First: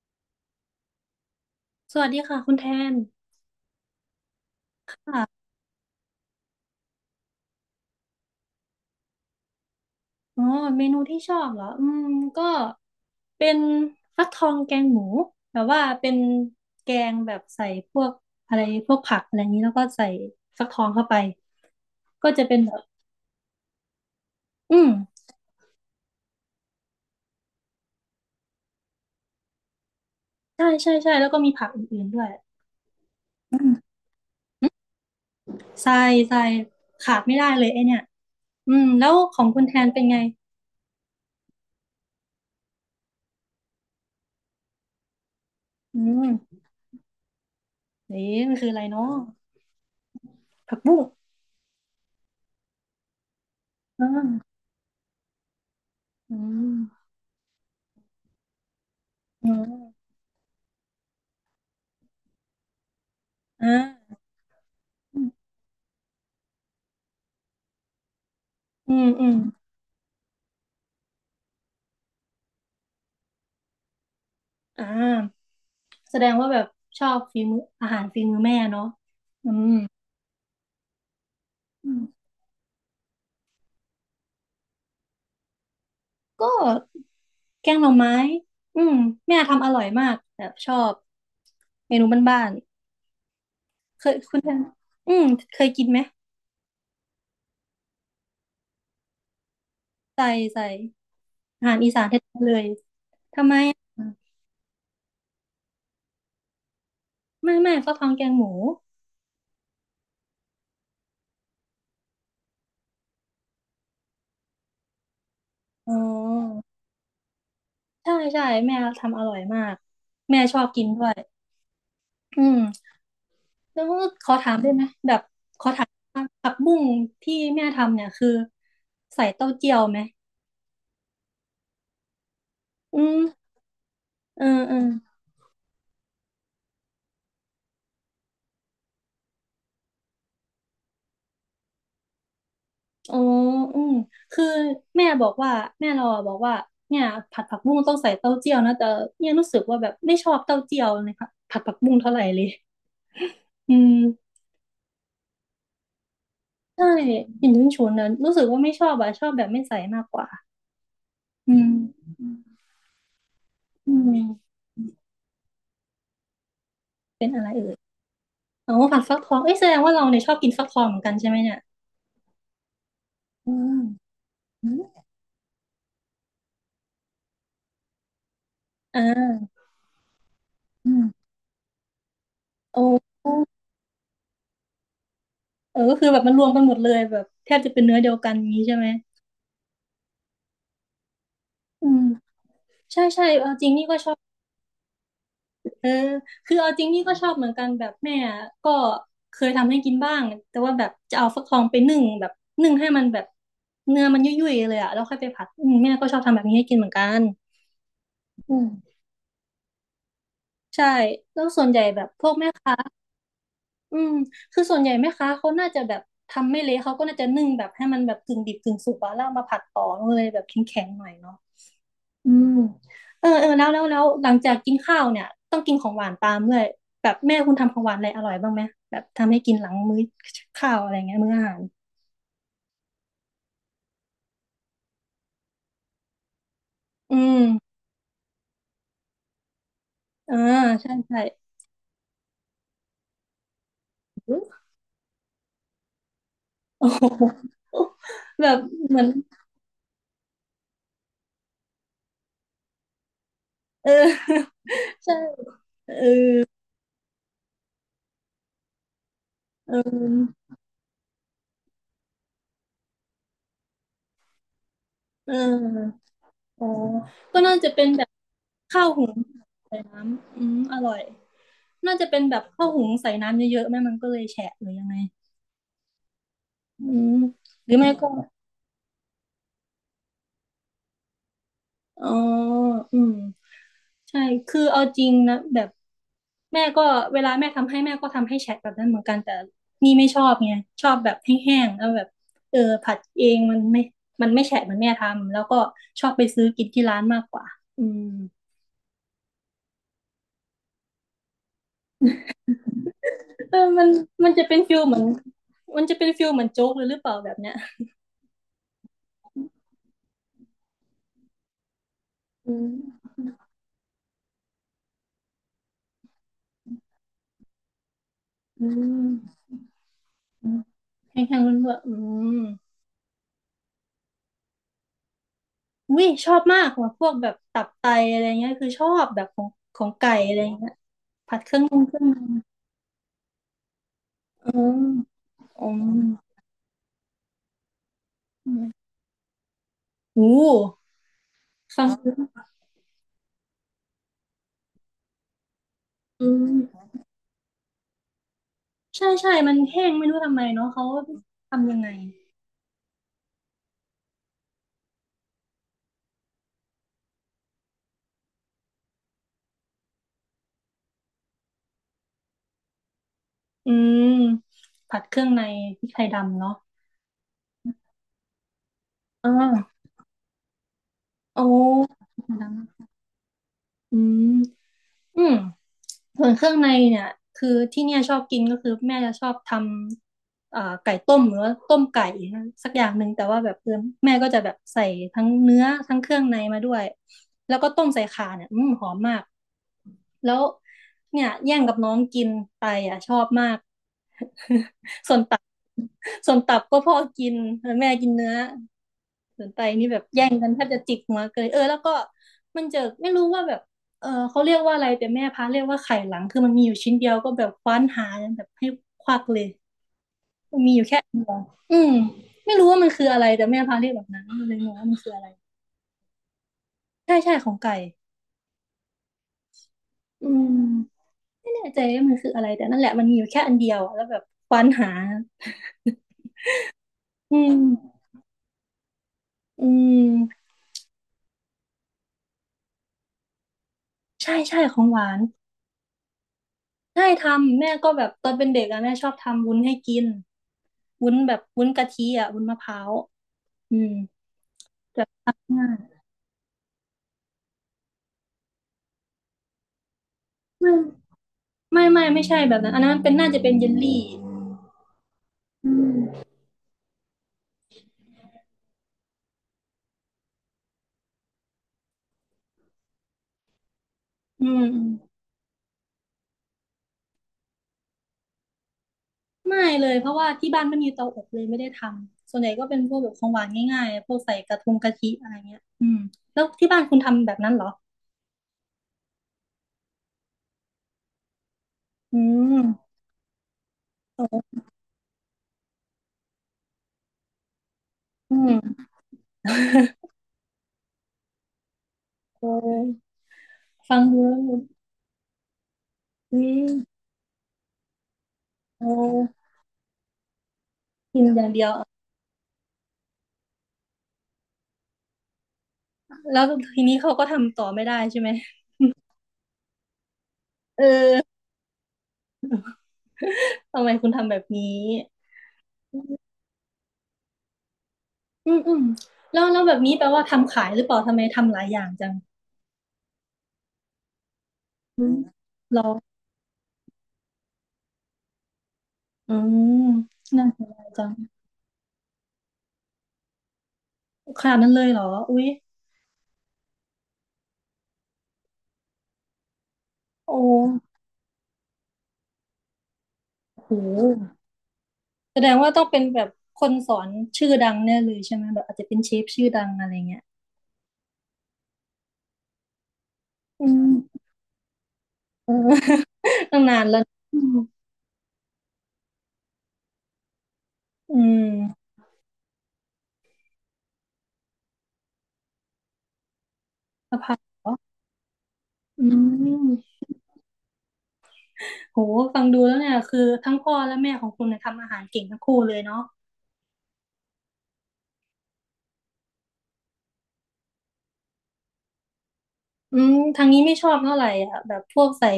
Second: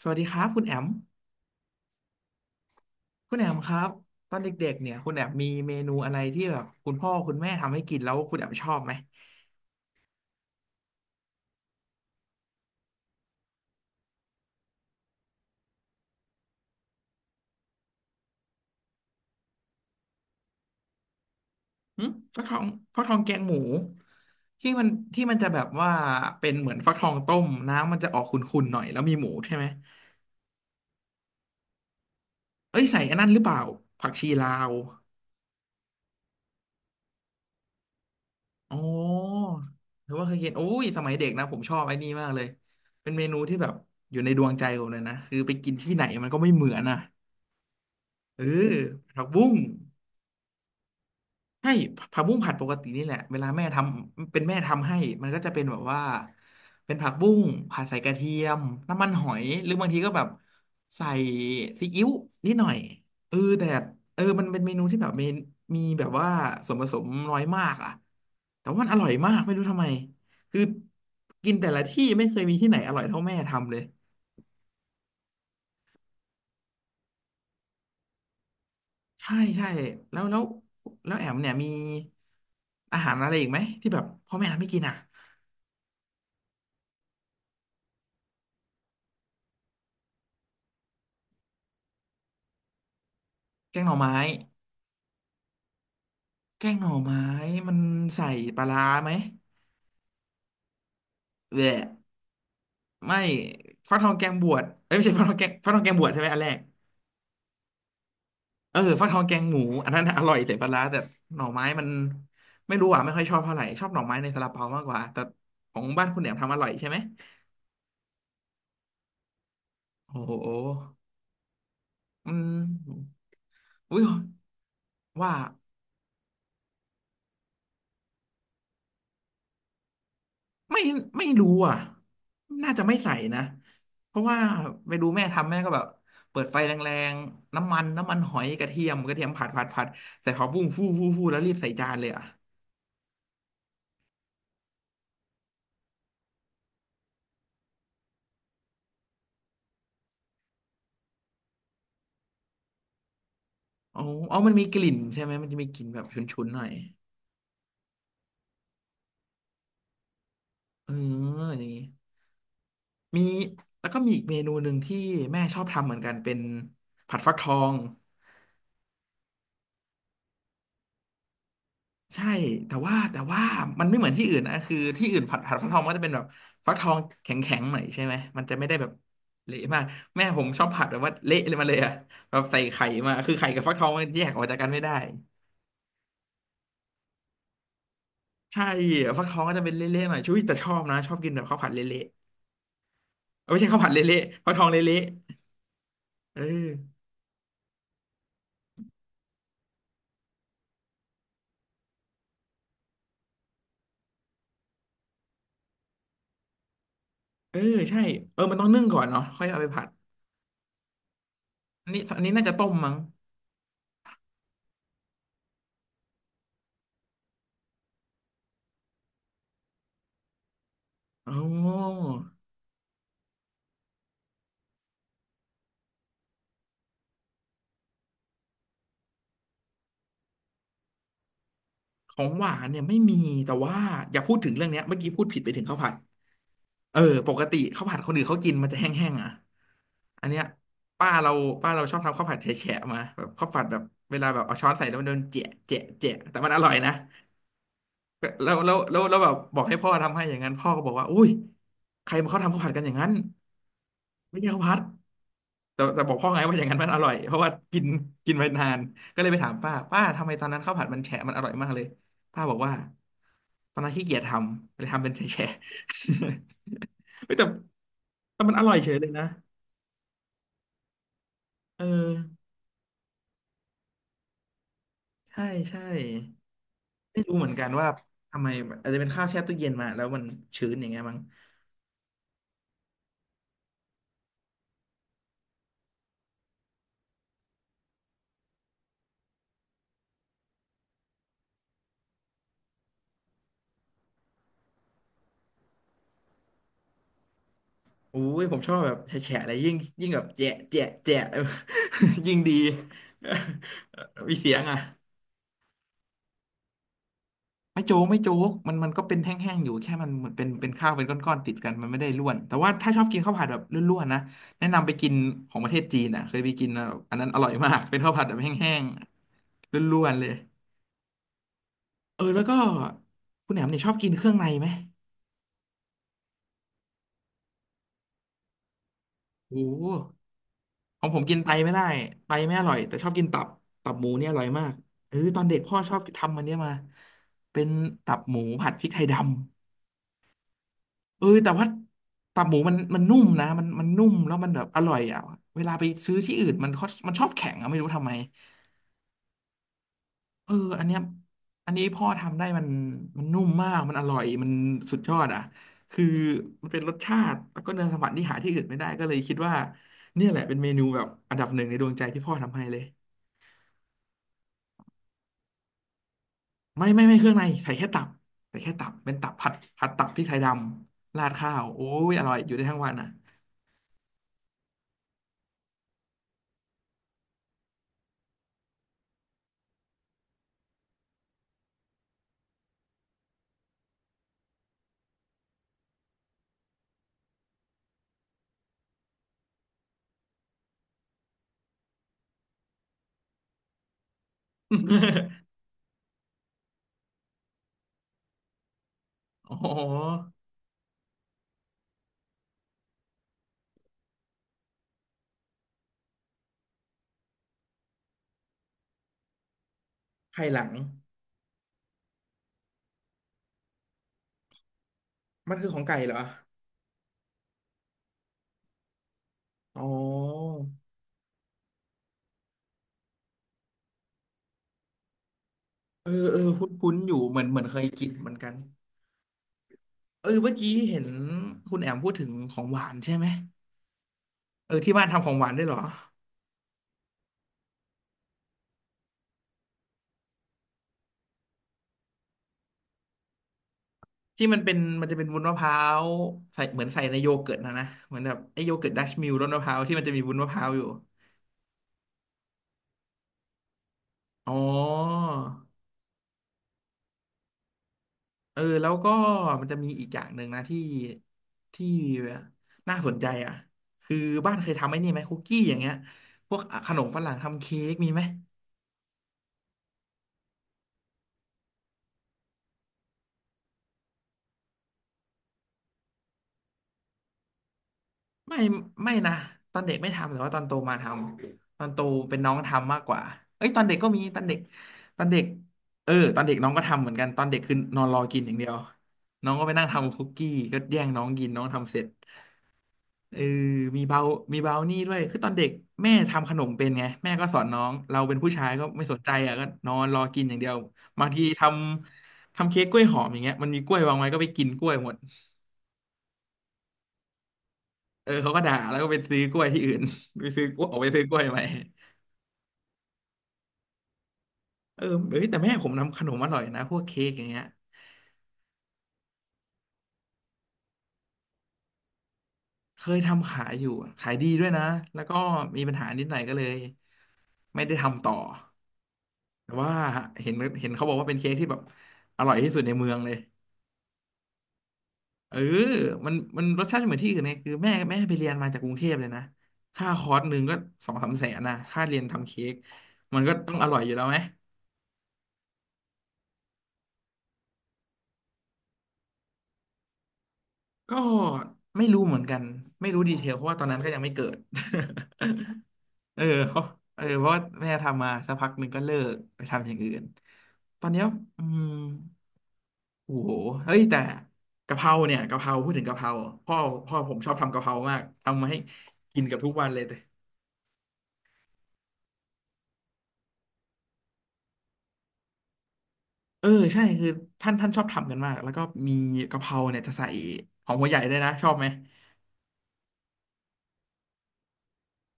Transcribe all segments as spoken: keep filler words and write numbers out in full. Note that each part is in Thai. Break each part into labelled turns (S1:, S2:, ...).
S1: สวัสดีครับคุณแอม
S2: สวัสดีค่ะคุณแทน
S1: คุณแอมครับตอนเด็กๆเนี่
S2: ค
S1: ยคุณแอม
S2: ่ะ
S1: มีเมนูอะไรที่แบบคุณพ่อคุณแม่ทำให้กินแล้วคุณแอมชอบไหม
S2: อ๋อเมนูที่ชอบเหรออืมก็เป็นฟักทองแกงหมูแบบว่าเป็นแกงแบบใส่พวกอะไรพวกผักอะไรอย่างนี้แล้วก็ใส่ฟักทองเข้าไป
S1: หึ
S2: ก็
S1: ฟั
S2: จะ
S1: กท
S2: เป็
S1: อ
S2: น
S1: ง
S2: แบบ
S1: ฟักทองแกงหมูที่
S2: อื
S1: มัน
S2: ม
S1: ที่มันจะแบบว่าเป็นเหมือนฟักทองต้มน้ำมันจะออกขุ่นๆหน่อยแล้วมีหมูใช่ไหม
S2: ใช่ใช่ใช่แล้วก็มีผักอื่นๆด้วย
S1: เอ้ยใส่อันนั้นหรือเป
S2: อื
S1: ล่า
S2: ม
S1: ผักชีลาว
S2: ใส่ใส่ขาดไม่ได้เลยไอเนี่ยอื
S1: อ๋อ
S2: มแล้วของคุณแทนเป็น
S1: หรือ
S2: ไง
S1: ว่าเคยกินโอ้ยสมัยเด็กนะผมชอบไอ้นี่มากเลยเป็นเมนูที่แบบอยู่ในดวงใจผมเลยนะคือไปกินที่
S2: อื
S1: ไหนมันก็ไม่
S2: ม
S1: เหมือนอ่ะ
S2: นี่
S1: เอ
S2: มันคือ
S1: อ
S2: อะไรเนาะ
S1: ผักบุ้ง
S2: ผักบุ้ง
S1: ใช่ผักบุ้งผัดปกตินี่แหละเวลาแม่ท
S2: อ่
S1: ำเป็นแม่
S2: า
S1: ทำให้มันก็จะเป็นแบบว่า
S2: อืม
S1: เป็นผักบุ้งผัดใส่กระเทียมน้ำมันหอย
S2: อื
S1: หรือบางทีก็
S2: ม
S1: แบบใส่ซีอิ๊วนิดหน่อยเออแต่
S2: อ่า
S1: เออมันเป็นเมนูที่แบบ
S2: อื
S1: มี
S2: ม
S1: มีแบบว่าส่วนผสมน้อยมากอ่ะแต่ว่ามัน
S2: อื
S1: อร่อยมา
S2: ม
S1: กไม่รู้ทำไมคือกินแต่ละที่ไม่เคยมีที่ไหนอร่อยเท่าแม่ทำเลย
S2: อ่าแสดงว่าแบบชอบฝีมืออาหารฝีมือแม่เนาะ
S1: ใช่
S2: อื
S1: ใช่
S2: ม
S1: แล้วแล้วแล้วแอมเนี่ยมี
S2: อืม
S1: อาหารอะไรอีกไหมที่แบบพ่อแม่ทำให้กินอ่ะ
S2: ก็แกงหน่อไม้อืมแม่ทำอร่อยมากแบบชอบเมนูบ้าน
S1: แกงหน่อ
S2: ๆเค
S1: ไม้
S2: ยคุณแทนอืมเคยกินไหม
S1: แกงหน่อไม้มันใส่ปลาร้าไหม
S2: ใส่ใส่
S1: แห
S2: อา
S1: วะ
S2: หารอีสานแท้ๆเลย
S1: ไม่
S2: ทำไม
S1: ฟัก
S2: อ่ะ
S1: ทองแกงบวชเอ้ยไม่ใช่ฟักทองแกงฟักทองแกงบวชใช่ไหมอันแรก
S2: ไม่ไม่ฟักทองแกงหมู
S1: เออฟักทองแกงหมูอันนั้นน่ะอร่อยใส่ปลาร้าแต่หน่อไม้มันไม่รู้อ่ะไม่ค่อยชอบเท่าไหร่ชอบหน่อไม้ในซาลาเปามากกว่าแต่ของ
S2: อ๋
S1: บ้านคุณแหนมทำอ
S2: อ
S1: ร่อยใช่ไหม
S2: ใช่ใช่แม่ทำอร่อยมาก
S1: โอ้โห
S2: แม่ชอบกินด้วย
S1: อื
S2: อืม
S1: ม
S2: แล้ว
S1: อุ้ย
S2: ขอถามได้ไหมแบบ
S1: ว่า
S2: ขอถามว่าผักบุ้งที่แม่ทำเนี่ยคือใส่เต้าเจี้ยวไหม
S1: ไม่ไม่รู้อ่ะน่าจะไม่
S2: อื
S1: ใส่
S2: ม
S1: นะ เพราะว่า
S2: เออเออ
S1: ไปดูแม่ทำแม่ก็แบบเปิดไฟแรงๆ น้ำมันน้ำมันหอยกระเทียมกระเทียมผัดผัดผัดใส่ผักบุ้งฟูฟูฟูแล้วรีบใส่จานเลยอ่ะ
S2: อ๋ออืมคือแม่บอกว่าแม่เราอะบอกว่าเนี่ยผัดผักบุ้งต้องใส่เต้าเจี้ยวนะแต่เนี่ยรู้สึกว่าแบบไม่ชอบเต้าเจี้ยวในผัดผัดผักบุ้งเท่าไหร่เลยอืม
S1: อ๋ออ๋อมันมีกลิ่นใช่ไหมมันจะมีกลิ่นแบบฉุนๆ หน่อย
S2: ใช่กลิ่นฉุนๆนั้นรู้สึกว่าไม่ชอบอะชอบแบบไม่ใส่มากกว่า
S1: เออ
S2: อื
S1: อย่าง
S2: ม
S1: งี้มี แล้ว
S2: อื
S1: ก็มีอีกเมนู
S2: ม
S1: หนึ่งที่แม่ชอบทำเหมือนกันเป็นผัด
S2: เป็
S1: ฟั
S2: น
S1: กท
S2: อะไร
S1: อ
S2: เอ่
S1: ง
S2: ยอ๋อผัดฟักทองเอ้ยแสดงว่าเราเนี่ยชอบกินฟักทองเหมือนกันใช่ไหมเนี่ย
S1: ใช่แต่ว่าแต่ว่า
S2: อืม
S1: มันไม่เหมือนที่อื่นนะ
S2: อ
S1: คือ
S2: ม
S1: ที่อื่นผัดผัดฟักทองมันก็จะเป็นแบบฟักทองแข็งแข็งหน่อยใช่ไหมมันจะไม่ได้แบบ
S2: อ่า
S1: เละมากแม่ผมชอบผัด
S2: อื
S1: แบบ
S2: ม
S1: ว่าเละเลยมาเลยอะแบบใส่
S2: โอ
S1: ไข่มา
S2: ้
S1: คือไข่กับฟักทองมันแยกออกจากกันไม่ได้
S2: เออก็คือแบบมันรวมกันหมดเลยแบบแทบจะเป็นเนื้อเดียวกันอย่างนี้
S1: ใช่
S2: ใช่ไหม
S1: ฟักทองก็จะเป็นเละๆหน่อยช่วยแต่ชอบนะชอบกินแบบข้าวผัด
S2: อื
S1: เละ
S2: มใช่ใช่
S1: ๆเอ้
S2: เอา
S1: ยไม่
S2: จ
S1: ใช่
S2: ริง
S1: ข้าว
S2: นี่
S1: ผัด
S2: ก็ชอบ
S1: เละๆฟักทองเละ
S2: เออ
S1: ๆเอ
S2: คือเอาจริง
S1: อ
S2: นี่ก็ชอบเหมือนกันแบบแม่อะก็เคยทำให้กินบ้าง แต่ว่าแบบจะเอาฟักทองไปนึ่งแบบนึ่งให้มันแบบเนื้อมันยุ่ยๆเลยอะแล้วค่อยไปผัดอืมแม่ก็ชอบทำแบบนี้ให้กินเหมือนกัน
S1: เออใช่เออ
S2: อื
S1: มันต้อ
S2: ม
S1: งนึ่งก่อนเนาะค่อยเอาไปผัด
S2: ใช่แล้วส่วนใหญ่
S1: อันนี้
S2: แบบ
S1: อัน
S2: พว
S1: นี้
S2: ก
S1: น่า
S2: แม่
S1: จะต้ม
S2: ค้า
S1: มั้ง
S2: อืมคือส่วนใหญ่แม่ค้าเขาน่าจะแบบทำไม่เละเขาก็น่าจะนึ่งแบบให้มันแบบกึ่งดิบกึ่งสุกอะแล้วเอามาผัดต่อมันเลยแบบแข็งๆหน่อยเนาะ
S1: โอ้
S2: อืมเออเออแล้วแล้วแล้วหลังจากกินข้าวเนี่ยต้องกินของหวานตามด้วยแบบแม่คุณทำของหวานอะไรอร่อยบ้างไหมแบบทำให้กินหลังมื้อข้าวอะไรเงี้ยมื้ออาหาร
S1: ของหวานเนี่ยไม่มีแต่ว่าอย่าพูดถึงเรื่องเนี้ยเมื่อกี้พูดผิดไปถึงข้าวผัด เออ
S2: อื
S1: ป
S2: ม
S1: กติข้าวผัดคนอื่นเขากินมันจะแห้งๆอ่ะ อัน
S2: อ่า
S1: เนี้ย
S2: ใช่
S1: ป้า
S2: ใช่
S1: เราป้าเราชอบทำข้าวผัดแฉะๆมาแบบข้าวผัดแบบเว ลา
S2: อื
S1: แบบเอา
S2: ม
S1: ช้อนใส่แล้วมันโดนเจะเจะเจะแต่มันอร่อย
S2: โอ้
S1: นะ
S2: โหแบ
S1: แล้ว
S2: บ
S1: แล้ว
S2: เห
S1: แล้
S2: มื
S1: ว
S2: อน
S1: แล้วแบบบอกให้พ่อทำให้อย่างนั้นพ่อก็บอกว่าอุ้ยใครมาเขาทำข้าวผัดกันอย่างนั้น
S2: เออ
S1: ไม่ใช่ข้าวผัด
S2: ใช่
S1: แต่แต่บอกพ่อไงว่าอย่างนั้นมันอร่อยเพราะว่ากินกินไปนานก็เลยไปถาม
S2: เอ
S1: ป้าป้าทำไม
S2: อ
S1: ตอนนั้นข้าวผัดมันแฉะมันอร่อยมากเลยป้าบอกว่าตอนนั้นขี้เกียจทำเลยทำเป็น
S2: เ
S1: แฉะ
S2: อออ๋
S1: ๆ
S2: อ
S1: เฮ้ย
S2: ก็
S1: แต่
S2: น่าจะเป็นแบบ
S1: แต่มันอร่อย
S2: ข้า
S1: เฉ
S2: ว
S1: ย
S2: หุ
S1: เลย
S2: ง
S1: นะ
S2: ใส่น้ำอืมอร่อย
S1: เออ
S2: น่าจะเป็นแบบข้าวหุงใส่น้ำเยอะๆแม่มันก็เลยแฉะหรือยังไง
S1: ใช่ใช่
S2: อืม
S1: ไม่รู้เหมือนกัน
S2: หรือ
S1: ว่า
S2: ไม่ก็
S1: ทำไมอาจจะเป็นข้าวแช่ตู้เย็นมาแล้วมันชื้นอย่างเงี้ยมั้ง
S2: อ๋ออืมใช่คือเอาจริงนะแบบแม่ก็เวลาแม่ทำให้แม่ก็ทำให้แฉะแบบนั้นเหมือนกันแต่นี่ไม่ชอบไงชอบแบบแห้งๆแล้วแบบเออผัดเองมันไม่มันไม่แฉะเหมือนแม่ทำแล้วก็ชอบไปซื้อกินที่ร้านมากกว่าอืม
S1: อุ้ยผมชอบแบบแฉะๆอะไรยิ่งยิ่งแบบแจะแจะแจะ ยิ่งดี
S2: เออมัน มัน
S1: มี
S2: จะ
S1: เสี
S2: เป็
S1: ย
S2: น
S1: ง
S2: ฟิ
S1: อ่ะ
S2: ลเหมือนมันจะเป็นฟิลเหมือนโจ๊กเลยหรือเปล่าแบบเนี้ย
S1: ไม่โจ๊กไม่โจ๊กมันมันก็เป็นแห้งๆอยู่แค่มันเหมือนเป็นเป็นข้าวเป็นก้อนๆติดกันมันไม่ได้ร่วน
S2: อื
S1: แต่ว่าถ้าชอบ
S2: ม
S1: กินข้าวผัดแบบร่วนๆนะแนะนำไปกินของประเทศจีนอ่ะเคยไปกินแล้วอันนั้นอร่อยมากเป็นข้าวผัดแบบ
S2: อื
S1: แห้ง
S2: ม
S1: ๆร่วนๆเลย
S2: แข็งๆมันแบบอื
S1: เออ
S2: ม
S1: แล้วก็คุณแหนมเนี่ยชอบกินเครื่องในไหม
S2: วิชอบมากว่ะพวกแบบตับไตอะไรเงี้ยคือชอบแบบของ
S1: โอ้
S2: ของไก่อะไรเงี้ย
S1: ของผมกินไต
S2: พุ่
S1: ไม่ได้
S2: งขึ้นมา
S1: ไตไม่อร่อยแต่ชอบกินตับตับหมูเนี่ยอร่อย
S2: อ๋อ
S1: มากเออตอนเด็ก
S2: อ๋อ
S1: พ่อชอบทำมันเนี้ยมาเป็นตับหมู
S2: อื
S1: ผั
S2: ม
S1: ดพริกไทยดำ
S2: โอ้
S1: เออแต่ว่า
S2: ฟัง
S1: ตั
S2: ดู
S1: บหมูมันมันนุ่มนะมันมันนุ่มแล้วมันแบบอร่อยอ่ะเวลาไปซื้อ
S2: อื
S1: ที่อื่นมันเขา
S2: ม
S1: มันชอบแข็งอะไม่รู้ทำไม
S2: ใช่ใช่มันแห้งไม่รู้ทำไม
S1: เออ
S2: เนาะ
S1: อั
S2: เขา
S1: นเนี้ยอั
S2: ทำ
S1: น
S2: ยัง
S1: นี้
S2: ไง
S1: พ่อทำได้มันมันนุ่มมากมันอร่อยมันสุดยอดอ่ะคือมันเป็นรสชาติแล้วก็เนื้อสัมผัสที่หาที่อื่นไม่ได้ก็เลยคิดว่าเนี่ยแหละเป็นเมนูแบบอันดับหนึ่งในดวงใจที่พ่อทำให้เลย
S2: อืมผัดเครื่องในพริกไทยดำเนาะ
S1: ไม่ไม่ไม่เครื่องในใส่แค่ตับใส่แค่ตับเป็น
S2: อ
S1: ตับผัด
S2: ่า
S1: ผัดตับที่ไทยดำราด
S2: โอ้
S1: ข้าวโอ้ย
S2: พ
S1: อ
S2: ริกไท
S1: ร่อ
S2: ย
S1: ยอยู่
S2: ดำ
S1: ได้ทั้ง
S2: นะ
S1: วันอ่ะ
S2: อืมอืมส่วนเครื่องในเนี่ยคือที่เนี่ยชอบกินก็คือแม่จะชอบทำเอ่อไก่ต้มหรือว่าต้มไก่นะสักอย่างหนึ่งแต่ว่าแบบเออแม่ก็จะแบบใส่ทั้งเนื้อทั้งเครื่องในมาด้วยแล้วก็ต้มใส่ข่าเนี่ยอืมหอมมาก แล้วเนี่ยแย่งกับน้องกินไปอ่ะชอบมาก ส่วนตับ ส่วนตับก็พ่อกินแล้วแม่กินเนื้อส่วน
S1: อ๋
S2: ไตนี่แบบ
S1: อ
S2: แย่งกันแทบจะจิกหัวเกยเออแล้วก็มันเจอไม่รู้ว่าแบบเออเขาเรียกว่าอะไรแต่แม่พาเรียกว่าไข่หลังคือมันมีอยู่ชิ้นเดียวก็แบบคว้านหากัแบบให้ควักเลย
S1: ไข่หลัง
S2: อืมไม่รู้ว่ามันคืออะไรแต่แม่พาเรียกแบบนั้นเลยงงว่ามันคืออะไร
S1: มันคือของไก่เหรอ
S2: ใช่ใช่ของไก่
S1: อ๋อ
S2: อืม ไม่แน่ใจว่ามันคืออะไรแต่นั่นแหละมันมีอยู่แค่อันเดียวอะแล้วแบบควานหา
S1: เออเออคุ้นๆอยู่
S2: อื
S1: เหมือนเหมื
S2: ม
S1: อนเคยกินเหมือนกัน
S2: อื
S1: เออ
S2: ม
S1: เมื่อกี้เห็นคุณแอมพูดถึงของหวานใช่ไหม
S2: ใช่ใช่
S1: เออ
S2: ของ
S1: ที่
S2: ห
S1: บ้าน
S2: วาน
S1: ทำของหวานด้วยเหรอ
S2: ใช่ทำแม่ก็แบบตอนเป็นเด็กอะแม่ชอบทำวุ้นให้กินวุ้นแบบวุ้นกะทิอะวุ้นมะพร้าวอืม
S1: ที่มันเป็น
S2: แบ
S1: มั
S2: บ
S1: นจะเป็นวุ้น
S2: ทำ
S1: มะพ
S2: ง่า
S1: ร้า
S2: ย
S1: วใส่เหมือนใส่ในโยเกิร์ตนะนะเหมือนแบบไอ้โยเกิร์ตดัชมิลรสมะพร้าวที่มันจะมีวุ้นมะพร้าว
S2: ไม่
S1: อยู่
S2: ไม่ไม่ไม่ใช่แบบนั้นอันนั้นเป็นน่าจะเป็นเยลลี่
S1: อ๋อ
S2: อืม
S1: เออแล้วก็มันจะมีอีกอย่างหนึ่งนะที่ที่น่าสนใจอ่ะคือ
S2: อื
S1: บ้าน
S2: ม
S1: เคย
S2: อื
S1: ทำไอ้นี่
S2: ม
S1: ไหมคุกกี้อย่างเงี้ยพวกขนมฝรั่งทำเค้กมีไหม
S2: ไม่เลยเพราะว่าที่บ้านไม่มีเตาอบเลยไม่ได้ทำส่วนใหญ่ก็เป็นพวกแบบของหวานง่ายๆพวกใส่กระทงกะทิอะไรเงี้ยอืมแล้วที่บ้านคุณทำแบบนั้นเหรอ
S1: ไม่ไม่นะตอนเด็กไม่ทำแต่ว่าตอนโตมาทำตอนโต
S2: อื
S1: เป็นน้อง
S2: ม
S1: ทำมากกว่าเอ้ยตอนเด็กก็มีตอนเด็กตอนเด็กเออตอนเด็กน้องก็ทำเหมือนกันตอนเด็กคือนอนรอ
S2: อื
S1: กินอย่าง
S2: ม
S1: เดียวน้องก็ไปนั่งทำคุกกี้ก็แย่งน้องกินน้องทำเสร็จ
S2: โอ้
S1: เออ
S2: ฟั
S1: มี
S2: งดู
S1: เบา
S2: แล้ว
S1: มีเบานี่ด้วยคือตอนเด็กแม่
S2: อื
S1: ทำขน
S2: ม
S1: มเป็นไงแม่ก็สอนน้อง เราเป็นผู้ชาย
S2: โอ
S1: ก็ไม่สนใจ
S2: ้
S1: อ่ะก็นอนรอกินอย่างเดียว
S2: กิน
S1: บาง
S2: อ
S1: ที
S2: ย่าง
S1: ท
S2: เดียว
S1: ำทำเค้กกล้วยหอมอย่างเงี้ยมันมีกล้วยวางไว้ก็ไปกินกล้วยหมด
S2: แล้วทีนี้เขาก็ทำต่อไม่ได้ใช่ไห
S1: เอ
S2: ม
S1: อเขาก็ด่าแล้วก็ไปซื้อกล้วยที่อื่น ไปซื้อกล้
S2: เอ
S1: วยออกไปซื้อกล้
S2: อ
S1: วยใหม่
S2: ทำไมคุณทำแบบนี้
S1: เออเอ้ยแต่แม่ผมทำขนมอร่อยนะพวกเค้กอย่างเงี้ย
S2: อืมอืมแล้วแล้วแบบนี้แปลว่าทำขายหรือเปล่าทำไมทำหลายอย่างจัง
S1: เคยทำขายอยู่ขายดีด้วยนะ
S2: อืม
S1: แล้วก็มี
S2: เรา
S1: ปัญหานิดหน่อยก็เลยไม่ได้ทำต่อ
S2: อื
S1: แต่
S2: ม
S1: ว่า
S2: น่า
S1: เห็น
S2: เสียดาย
S1: เห็น
S2: จั
S1: เขาบ
S2: ง
S1: อกว่าเป็นเค้กที่แบบอร่อยที่สุดในเมืองเลย
S2: ขนาดนั้นเลยเหรออุ๊ย
S1: เออมันมันรสชาติไม่เหมือนที่อื่นไงคือแม่แม่ไปเรียนมาจากกรุงเทพเลยนะ ค่าคอ
S2: โอ้
S1: ร์สหนึ่งก็สองสามแสนนะค่าเรียนทำเค้กมันก็
S2: โ
S1: ต้องอร่อยอยู่แล้วไหม
S2: หแสดงว่าต้องเป็นแบบคนสอนชื่อดังแน่เลยใช่ไหมแบบอาจจะเป็นเชฟชื่อดังอะไรเงี้ย
S1: ก็ไม่รู้เหมือนกัน ไม่รู้ดีเทลเพ
S2: อื
S1: ราะว่าตอนนั้นก็ยัง
S2: ม
S1: ไม่เกิด
S2: เออ
S1: เออ
S2: ตั้ง
S1: เพ
S2: นา
S1: ราะ
S2: นแล้ว
S1: เออเพราะว่าแม่ทำมาสักพักหนึ่งก็เลิกไปทำอย่างอื่น ตอนเนี้
S2: อื
S1: ย
S2: ม
S1: อืมโอ้โหเฮ้ยแต่กะเพราเนี่ยกะเพราพูดถึงกะเพราพ่อพ่อ
S2: สะ
S1: ผ
S2: พา
S1: ม
S2: น
S1: ชอบ
S2: เหร
S1: ทำ
S2: อ
S1: กะเพรามากทำมาให้
S2: อื
S1: กินกับทุกวัน
S2: ม
S1: เลย
S2: โหฟังดูแล้วเนี่ยคือทั้งพ่อและแม่ของคุณเนี่ยทำอาหารเก่งทั้งคู่เลยเนาะ
S1: เออใช่คือท่านท่านชอบทำกันมากแล้วก็มีกะเพราเนี่ยจะใส่หอมหัวใหญ่ด้วยนะชอบไหม
S2: อืมทางนี้ไม่ชอบเท่าไหร่อ่ะแบบพวกใส่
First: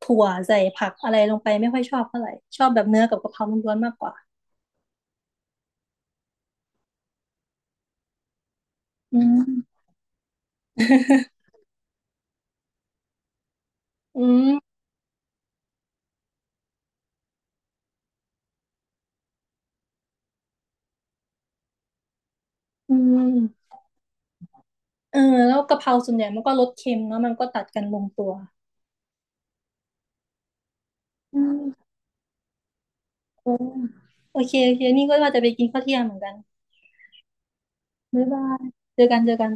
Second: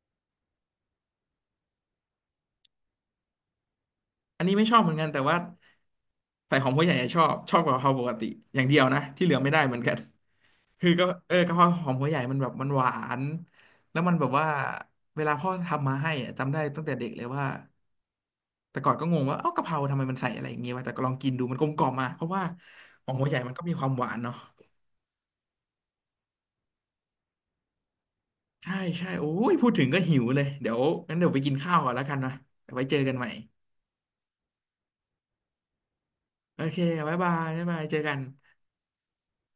S2: ถั่วใส่ผักอะไรลงไปไม่ค่อยชอบเท่าไหร่ชอบแบบเนื้อกับกะเพราล้วนๆมากกว่า
S1: อันนี้ไม่ชอบเหมือนกันแต่ว่าใส่หอมหัวใหญ่อะชอบชอบกว่ากะเพราปกติอย่างเดียวนะ
S2: อื
S1: ที่เหลื
S2: ม
S1: อไม่ได้เหมือนกัน คือก็เออกะเพราหอมหัวใหญ่มันแบบมันหวานแล้วมันแบ
S2: อื
S1: บว่า
S2: ม
S1: เวลาพ่อทำมาให้อะจำได้ตั้งแต่เด็กเลยว่าแต่ก่อนก็งงว่าเอ้ากะเพราทำไมมันใส่อะไรอย่างเงี้ยวะแต่ก็ลองกินดูมันกลมกล่อมมาเพราะว่า
S2: อื
S1: หอมหัวใหญ่มันก็
S2: ม
S1: มีความหวานเนาะ
S2: เออแล้วกะเพราส่วนใหญ่มันก็รสเค็มเนาะมันก็ตัดกันลงตัว
S1: ใช่ใช่โอ้ยพูดถึงก็หิวเลยเดี๋ยวงั้นเดี๋ยวไป
S2: อื
S1: กิน
S2: ม
S1: ข้าวก่อนแล้วกันนะเดี๋ยวไว้เจอกันใหม่
S2: โอโอเคโอเคนี่ก็ว่าจะไปกินข้าวเที่ยงเหมือนกัน
S1: โอเคบ๊ายบายบ๊ายบายเจอกัน
S2: บ๊ายบายเจอกันเจอกัน